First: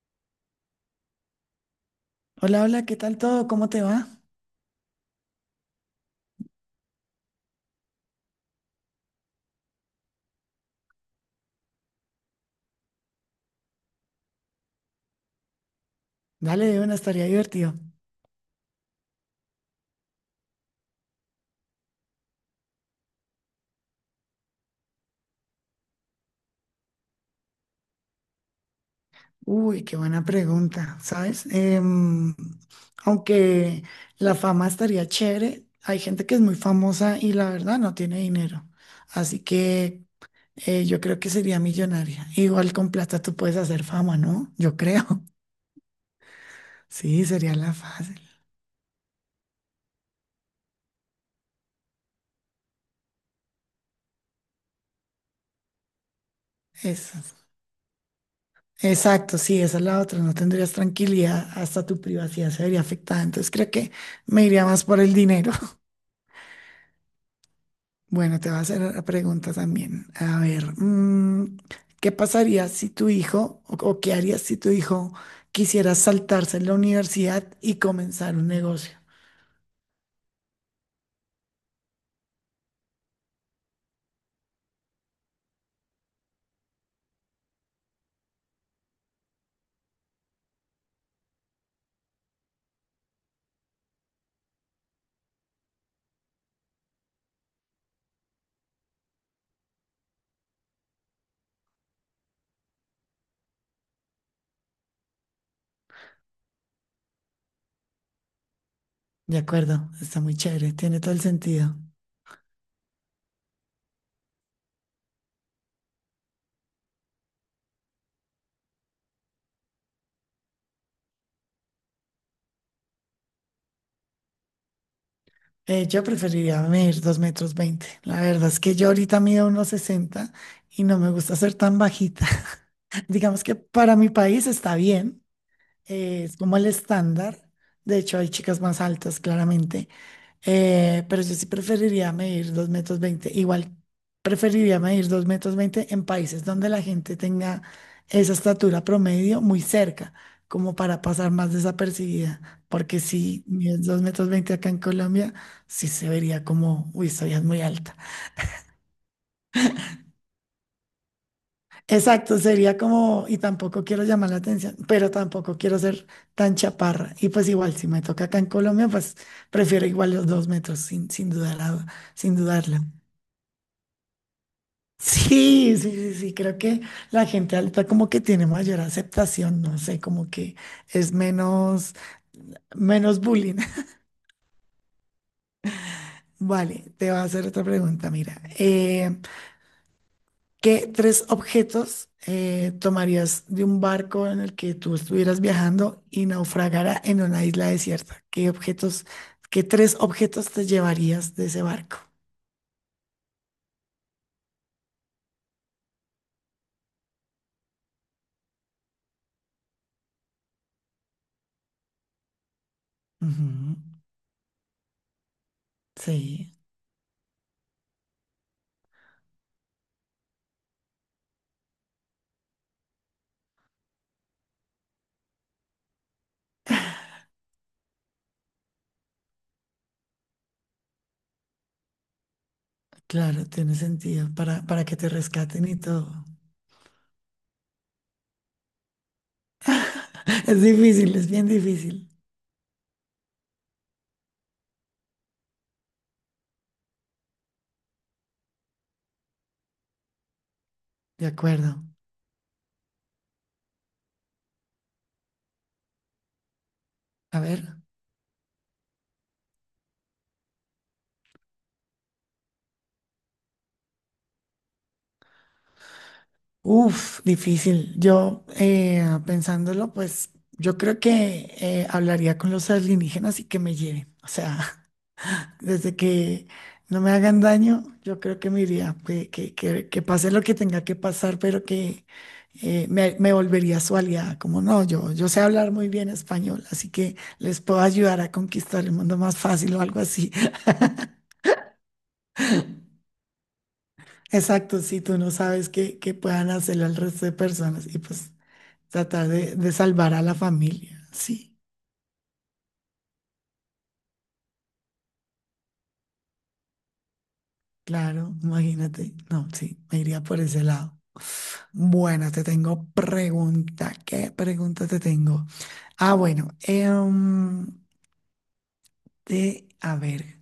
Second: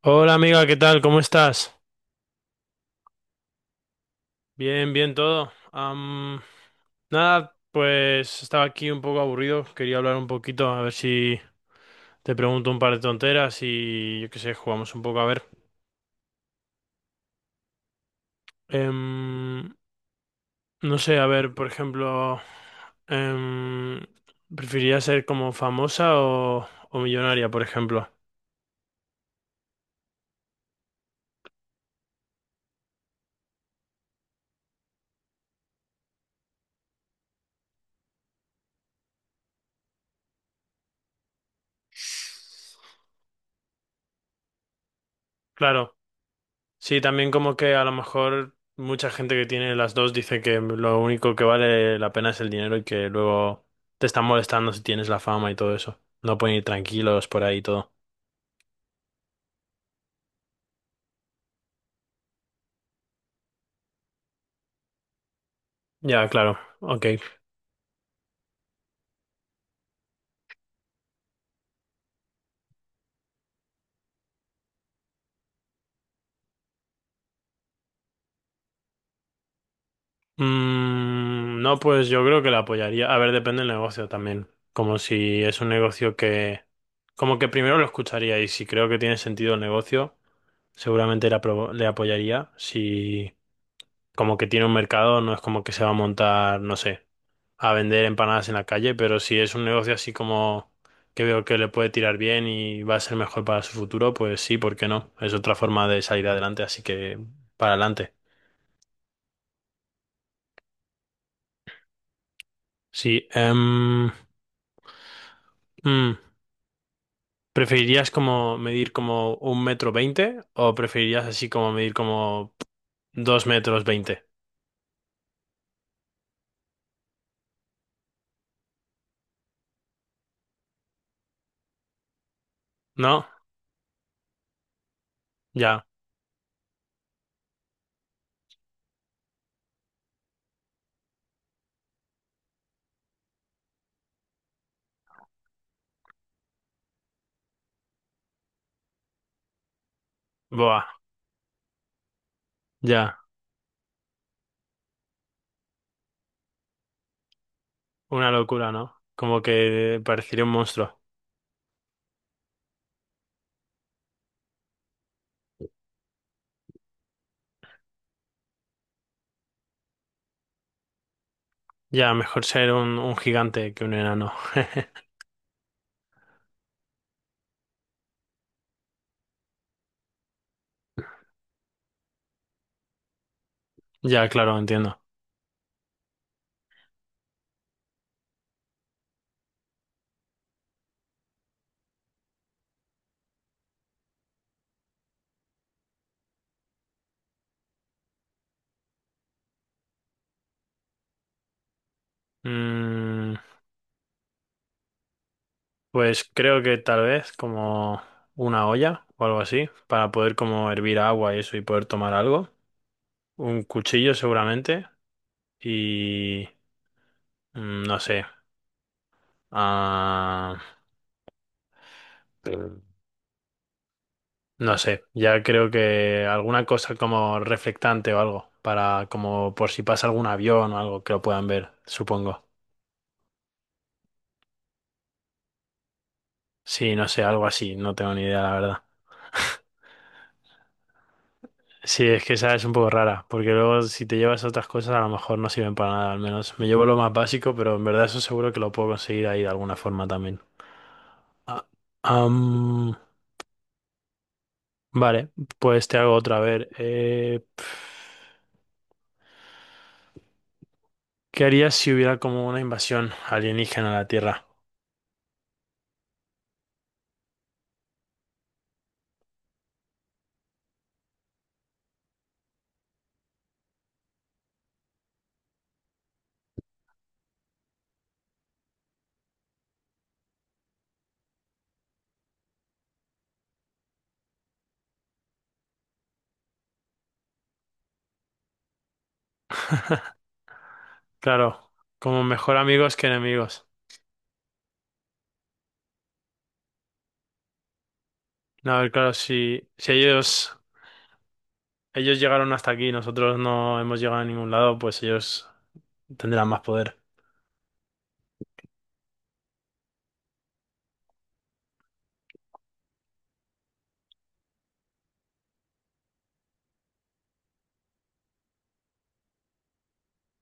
Hola amiga, ¿qué tal? ¿Cómo estás? Hola, hola, ¿qué tal todo? ¿Cómo te va? Bien, bien todo. Nada, pues estaba aquí un poco aburrido, quería hablar un poquito, a ver si te pregunto un par de tonteras y yo qué sé, jugamos un poco a ver. Dale, de una estaría divertido. Em, no sé, a ver, por ejemplo, em, ¿preferirías ser como famosa o millonaria, por ejemplo? Uy, qué buena pregunta, ¿sabes? Aunque la fama estaría chévere, hay gente que es muy famosa y la verdad no tiene dinero. Así que yo creo que sería millonaria. Igual con plata tú puedes hacer fama, ¿no? Yo creo. Claro. Sí, Sí, también sería como la que a lo fácil. mejor mucha gente que tiene las dos dice que lo único que vale la pena es el dinero y que luego te están molestando si tienes la fama y todo eso. No pueden ir Eso. tranquilos por ahí y todo. Exacto, sí, esa es la otra. No tendrías tranquilidad, hasta tu privacidad se vería afectada. Entonces creo que me iría más por el dinero. Ya, claro, ok. Bueno, te voy a hacer la pregunta también. A ver, ¿qué pasaría si tu hijo, o qué harías si tu hijo quisiera saltarse la universidad y comenzar un negocio? Mm, no, pues yo creo que la apoyaría. A ver, depende del negocio también. Como si es un negocio que... Como que primero lo escucharía y si creo que tiene sentido el negocio, seguramente le apoyaría. Si como que tiene un mercado, no es como que se va a montar, no sé, a vender empanadas en la calle, pero si es un negocio así como que veo que le puede tirar bien y va a ser mejor para su futuro, pues sí, ¿por qué no? Es otra forma de salir adelante, así que para adelante. De acuerdo, está muy chévere, tiene todo el sentido. Sí, mm, ¿preferirías como medir como 1,20 m o preferirías así como medir como 2,20 m? Yo preferiría medir dos metros veinte. La verdad es que yo ahorita mido unos 60 y no me gusta ser tan bajita. ¿No? Digamos que para mi país está bien, Ya, es como el estándar. De hecho, hay chicas más altas, claramente. Pero yo sí preferiría medir 2 metros veinte. Igual preferiría medir 2 metros 20 en países donde la gente tenga esa estatura promedio muy cerca, como boa, para pasar más desapercibida. Porque ya, si mides 2 metros 20 acá en Colombia, sí se vería como, uy, soy es muy alta. una locura, ¿no? Como que parecería un monstruo. Exacto, sería como, y tampoco quiero llamar la atención, pero tampoco quiero ser tan chaparra. Y pues igual, si me toca acá en Colombia, pues prefiero igual los 2 metros, Ya, sin mejor ser dudarlo. un gigante que un enano. Sí, sí, sí, sí, creo que la gente alta como que tiene mayor aceptación, no sé, como que es menos, bullying. Ya, claro, entiendo. Vale, te voy a hacer otra pregunta, mira. ¿Qué tres objetos tomarías de un barco en el que tú estuvieras viajando y naufragara en una isla desierta? ¿Qué objetos, qué tres objetos te llevarías de ese barco? Mm, pues creo que tal vez como una olla o algo así, para poder como hervir agua y eso y poder tomar algo. Un Ujú. cuchillo seguramente y Sí, no sé. ah, no sé, ya creo que alguna cosa como reflectante o algo, para como por si pasa algún avión o algo que lo puedan ver, supongo. claro, tiene sentido para, que te rescaten y todo. Sí, no sé, algo así, no tengo ni idea, la verdad. Es difícil, es bien Sí, difícil. es que esa es un poco rara, porque luego si te llevas otras cosas a lo mejor no sirven para nada, al menos me llevo lo más básico, pero en verdad eso seguro que lo puedo conseguir ahí de alguna forma también. De Ah, acuerdo. am, vale, pues te hago otra, a ver. A ver. ¿Qué harías si hubiera como una invasión alienígena a la Tierra? Uf, difícil. Yo, pensándolo, pues yo creo que hablaría con los alienígenas y que me lleven. O sea, desde que no me hagan daño, yo creo que me iría, que pase lo que tenga que pasar, pero que me volvería su aliada. Como no, yo sé hablar muy bien español, así que les puedo ayudar a conquistar el mundo más fácil o algo así. Claro, como mejor amigos que enemigos. Exacto, si tú no sabes qué, puedan hacerle al resto de personas y pues No, a ver, claro, tratar de si salvar a la ellos, familia. Sí, ellos llegaron hasta aquí y nosotros no hemos llegado a ningún lado, pues ellos tendrán más poder. claro, imagínate. No, sí, me iría por ese lado. Bueno, te tengo pregunta. ¿Qué pregunta te tengo? Ah, bueno, a ver,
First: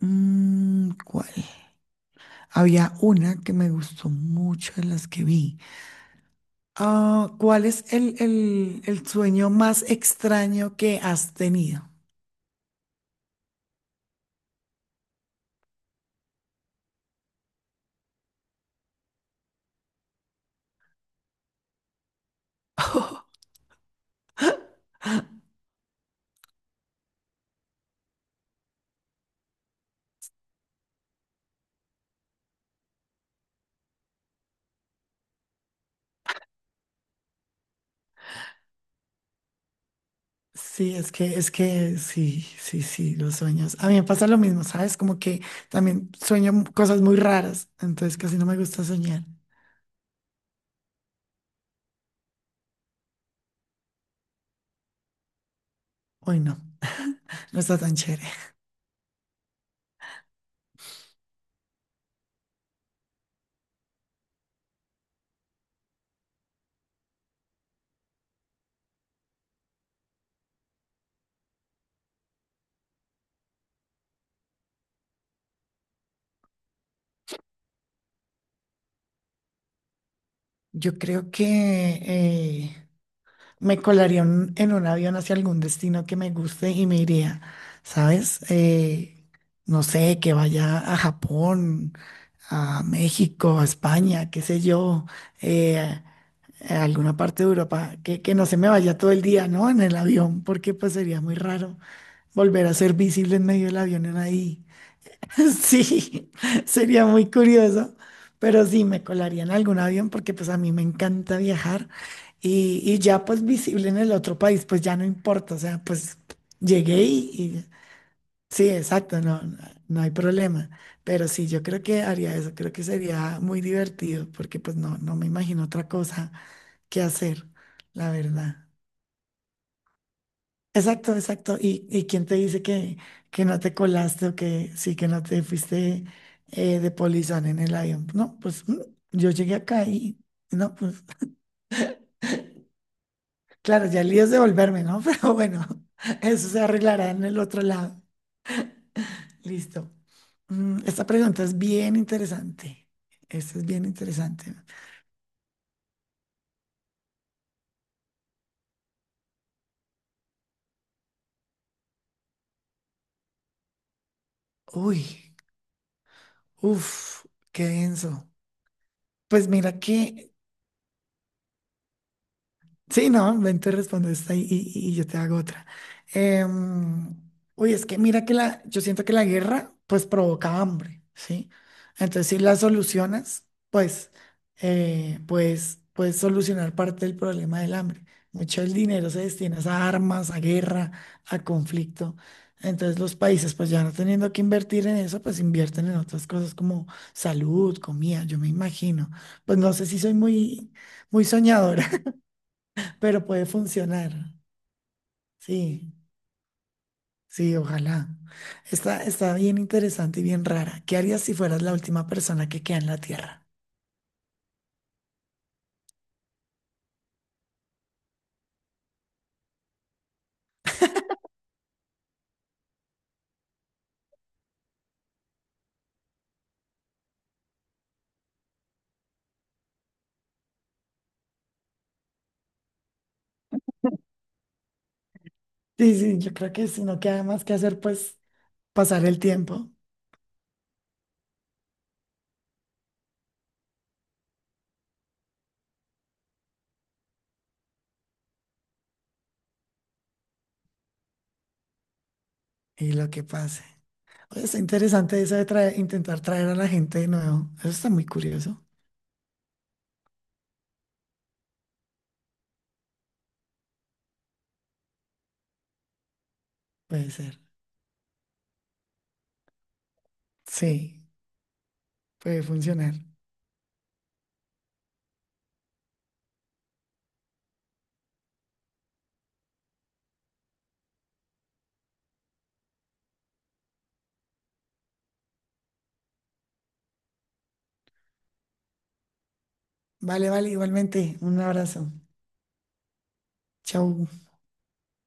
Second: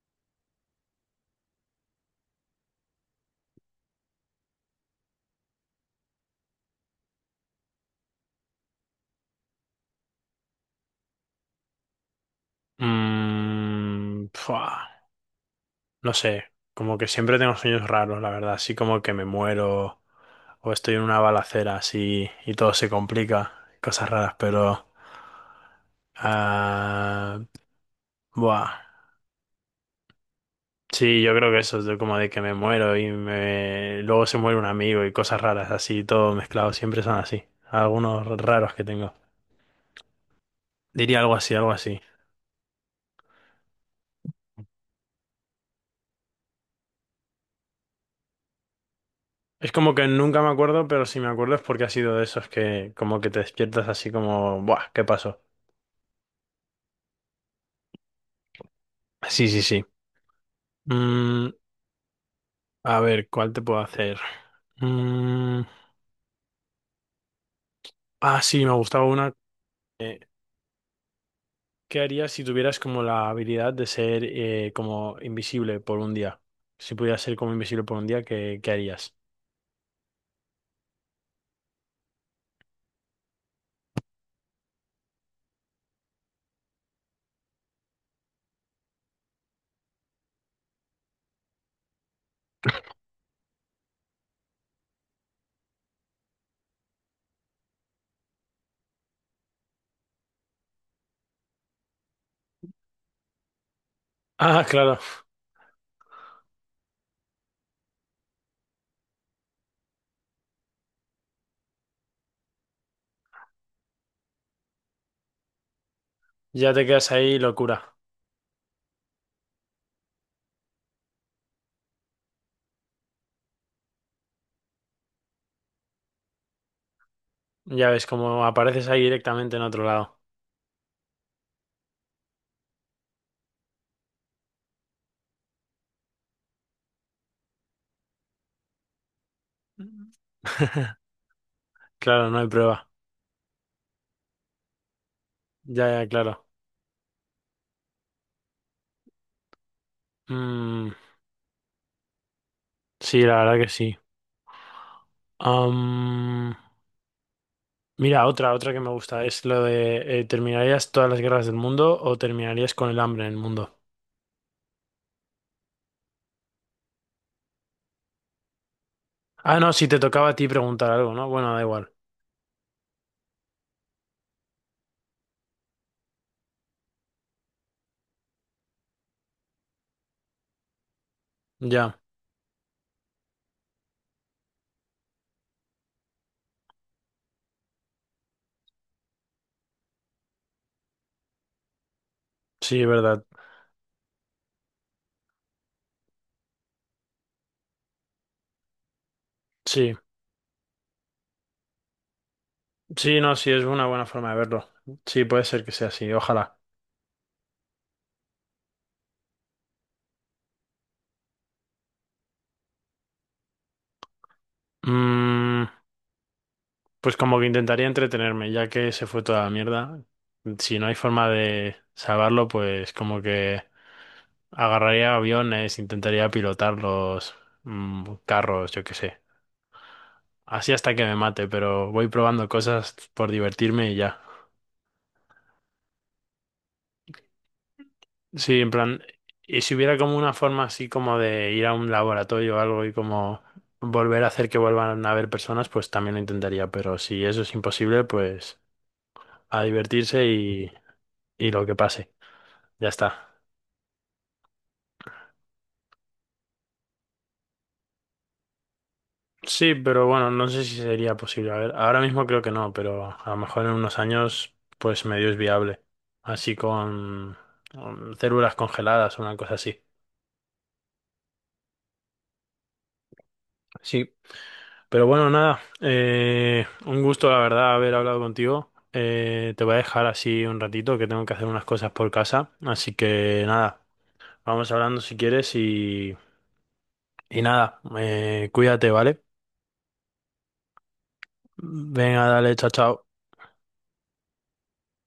¿cuál? Había una que me gustó mucho de las que vi. Ah, ¿cuál es el, el sueño más extraño que has tenido? Mmm, no sé, como que siempre tengo sueños raros, la verdad, así como que me muero o estoy en una balacera así y todo se complica, cosas raras, pero... Ah, buah. Sí, yo creo que eso, de como de que me muero y me... luego se muere un amigo y cosas raras, así, todo mezclado, siempre son así. Algunos raros que tengo. Sí, es Diría algo que, así, algo así. sí, sí, sí, los sueños. A mí me pasa lo mismo, ¿sabes? Como que también cosas muy raras, entonces casi no me gusta soñar. Es como que nunca me acuerdo, pero si me acuerdo es porque ha sido de esos que como que te despiertas así como, buah, ¿qué pasó? Hoy no, no está tan chévere. Sí, sí, sí. Mm, A ver, ¿cuál te puedo hacer? Mm, ah, sí, me gustaba una. eh, ¿Qué harías si tuvieras como la habilidad de ser como invisible por un día? Si pudieras ser como invisible por un día, qué harías? Yo creo que eh, en un avión hacia algún destino que me guste y me iría, ¿sabes? No sé, que vaya a Japón, a México, a España, qué sé yo. eh, a alguna parte de Europa, que, no se me vaya todo el día, ¿no? En el avión, porque pues sería muy raro volver a ser visible en medio del avión en Ah, ahí. claro, Sí, sería muy curioso, pero sí me colaría en algún avión porque pues a mí me encanta viajar y, ya pues visible en el otro país, pues ya no importa, o sea, pues ya te llegué quedas ahí, locura. sí, exacto, no, no hay problema. Pero sí, yo creo que haría eso, creo que sería muy divertido porque pues no, no me imagino otra cosa qué hacer, Ya ves, la como verdad. apareces ahí directamente en otro lado. Exacto, exacto. ¿Y quién te dice que, no te colaste o que sí, que no te fuiste de polizón en el avión? No, pues yo llegué acá Mm. y no, pues Claro, no hay prueba. claro, ya el lío es devolverme, ¿no? Pero bueno, Ya, ya, claro. eso se arreglará en el otro lado. Listo. Mm, Esta pregunta es bien interesante. sí, la verdad Esta es que bien sí. interesante. Am, mira, otra que me gusta es lo de ¿terminarías todas las guerras del mundo o terminarías con el hambre en el mundo? Uy, uff, qué denso. Pues Ah, no, mira si te tocaba que. a ti preguntar algo, ¿no? Bueno, da igual. Sí, no, ven, tú respondes esta y yo te hago otra. Em, Uy, es que mira que yo siento que la guerra pues provoca hambre, ¿sí? Ya, Entonces, si la solucionas, pues, pues puedes solucionar parte del problema del hambre. Mucho del dinero se destina a armas, a guerra, a conflicto. sí, es Entonces los verdad. países, pues ya no teniendo que invertir en eso, pues invierten en otras cosas como salud, comida, yo me imagino. Pues no sé Sí, si soy muy, muy soñadora. sí, Pero no, puede sí, es una buena funcionar. forma de verlo. Sí, puede ser que sea Sí, así, ojalá. sí, ojalá. Está, bien interesante y bien rara. ¿Qué harías si fueras la última persona que queda en la Tierra? Mm, pues como que intentaría entretenerme, ya que se fue toda la mierda. Si no hay forma de salvarlo, pues como que agarraría aviones, intentaría pilotarlos, carros, yo qué sé. Así hasta que me mate, pero voy probando cosas por divertirme y ya. Sí, sí, yo creo que si no queda más que hacer, pues Sí, en plan, pasar el y tiempo si hubiera como una forma así como de ir a un laboratorio o algo y como volver a hacer que vuelvan a haber personas, pues también lo intentaría, pero si eso es imposible, pues a divertirse y lo que pase, ya y lo que está. pase. Oye, está interesante eso de intentar traer a la gente de nuevo. Eso está muy curioso. Sí, pero bueno, no sé si sería posible. A ver, ahora mismo creo que no, pero a lo mejor en unos años, pues medio es viable. Así Puede ser. con células congeladas o una cosa así. Sí, puede funcionar. Sí, pero bueno, nada, un gusto la verdad haber hablado contigo. Te voy a dejar así un ratito que tengo que hacer unas cosas por casa. Así que nada, vamos hablando si quieres y nada, cuídate, ¿vale? Vale, vale, igualmente. Un abrazo. Venga, dale, chao, chao. Chau.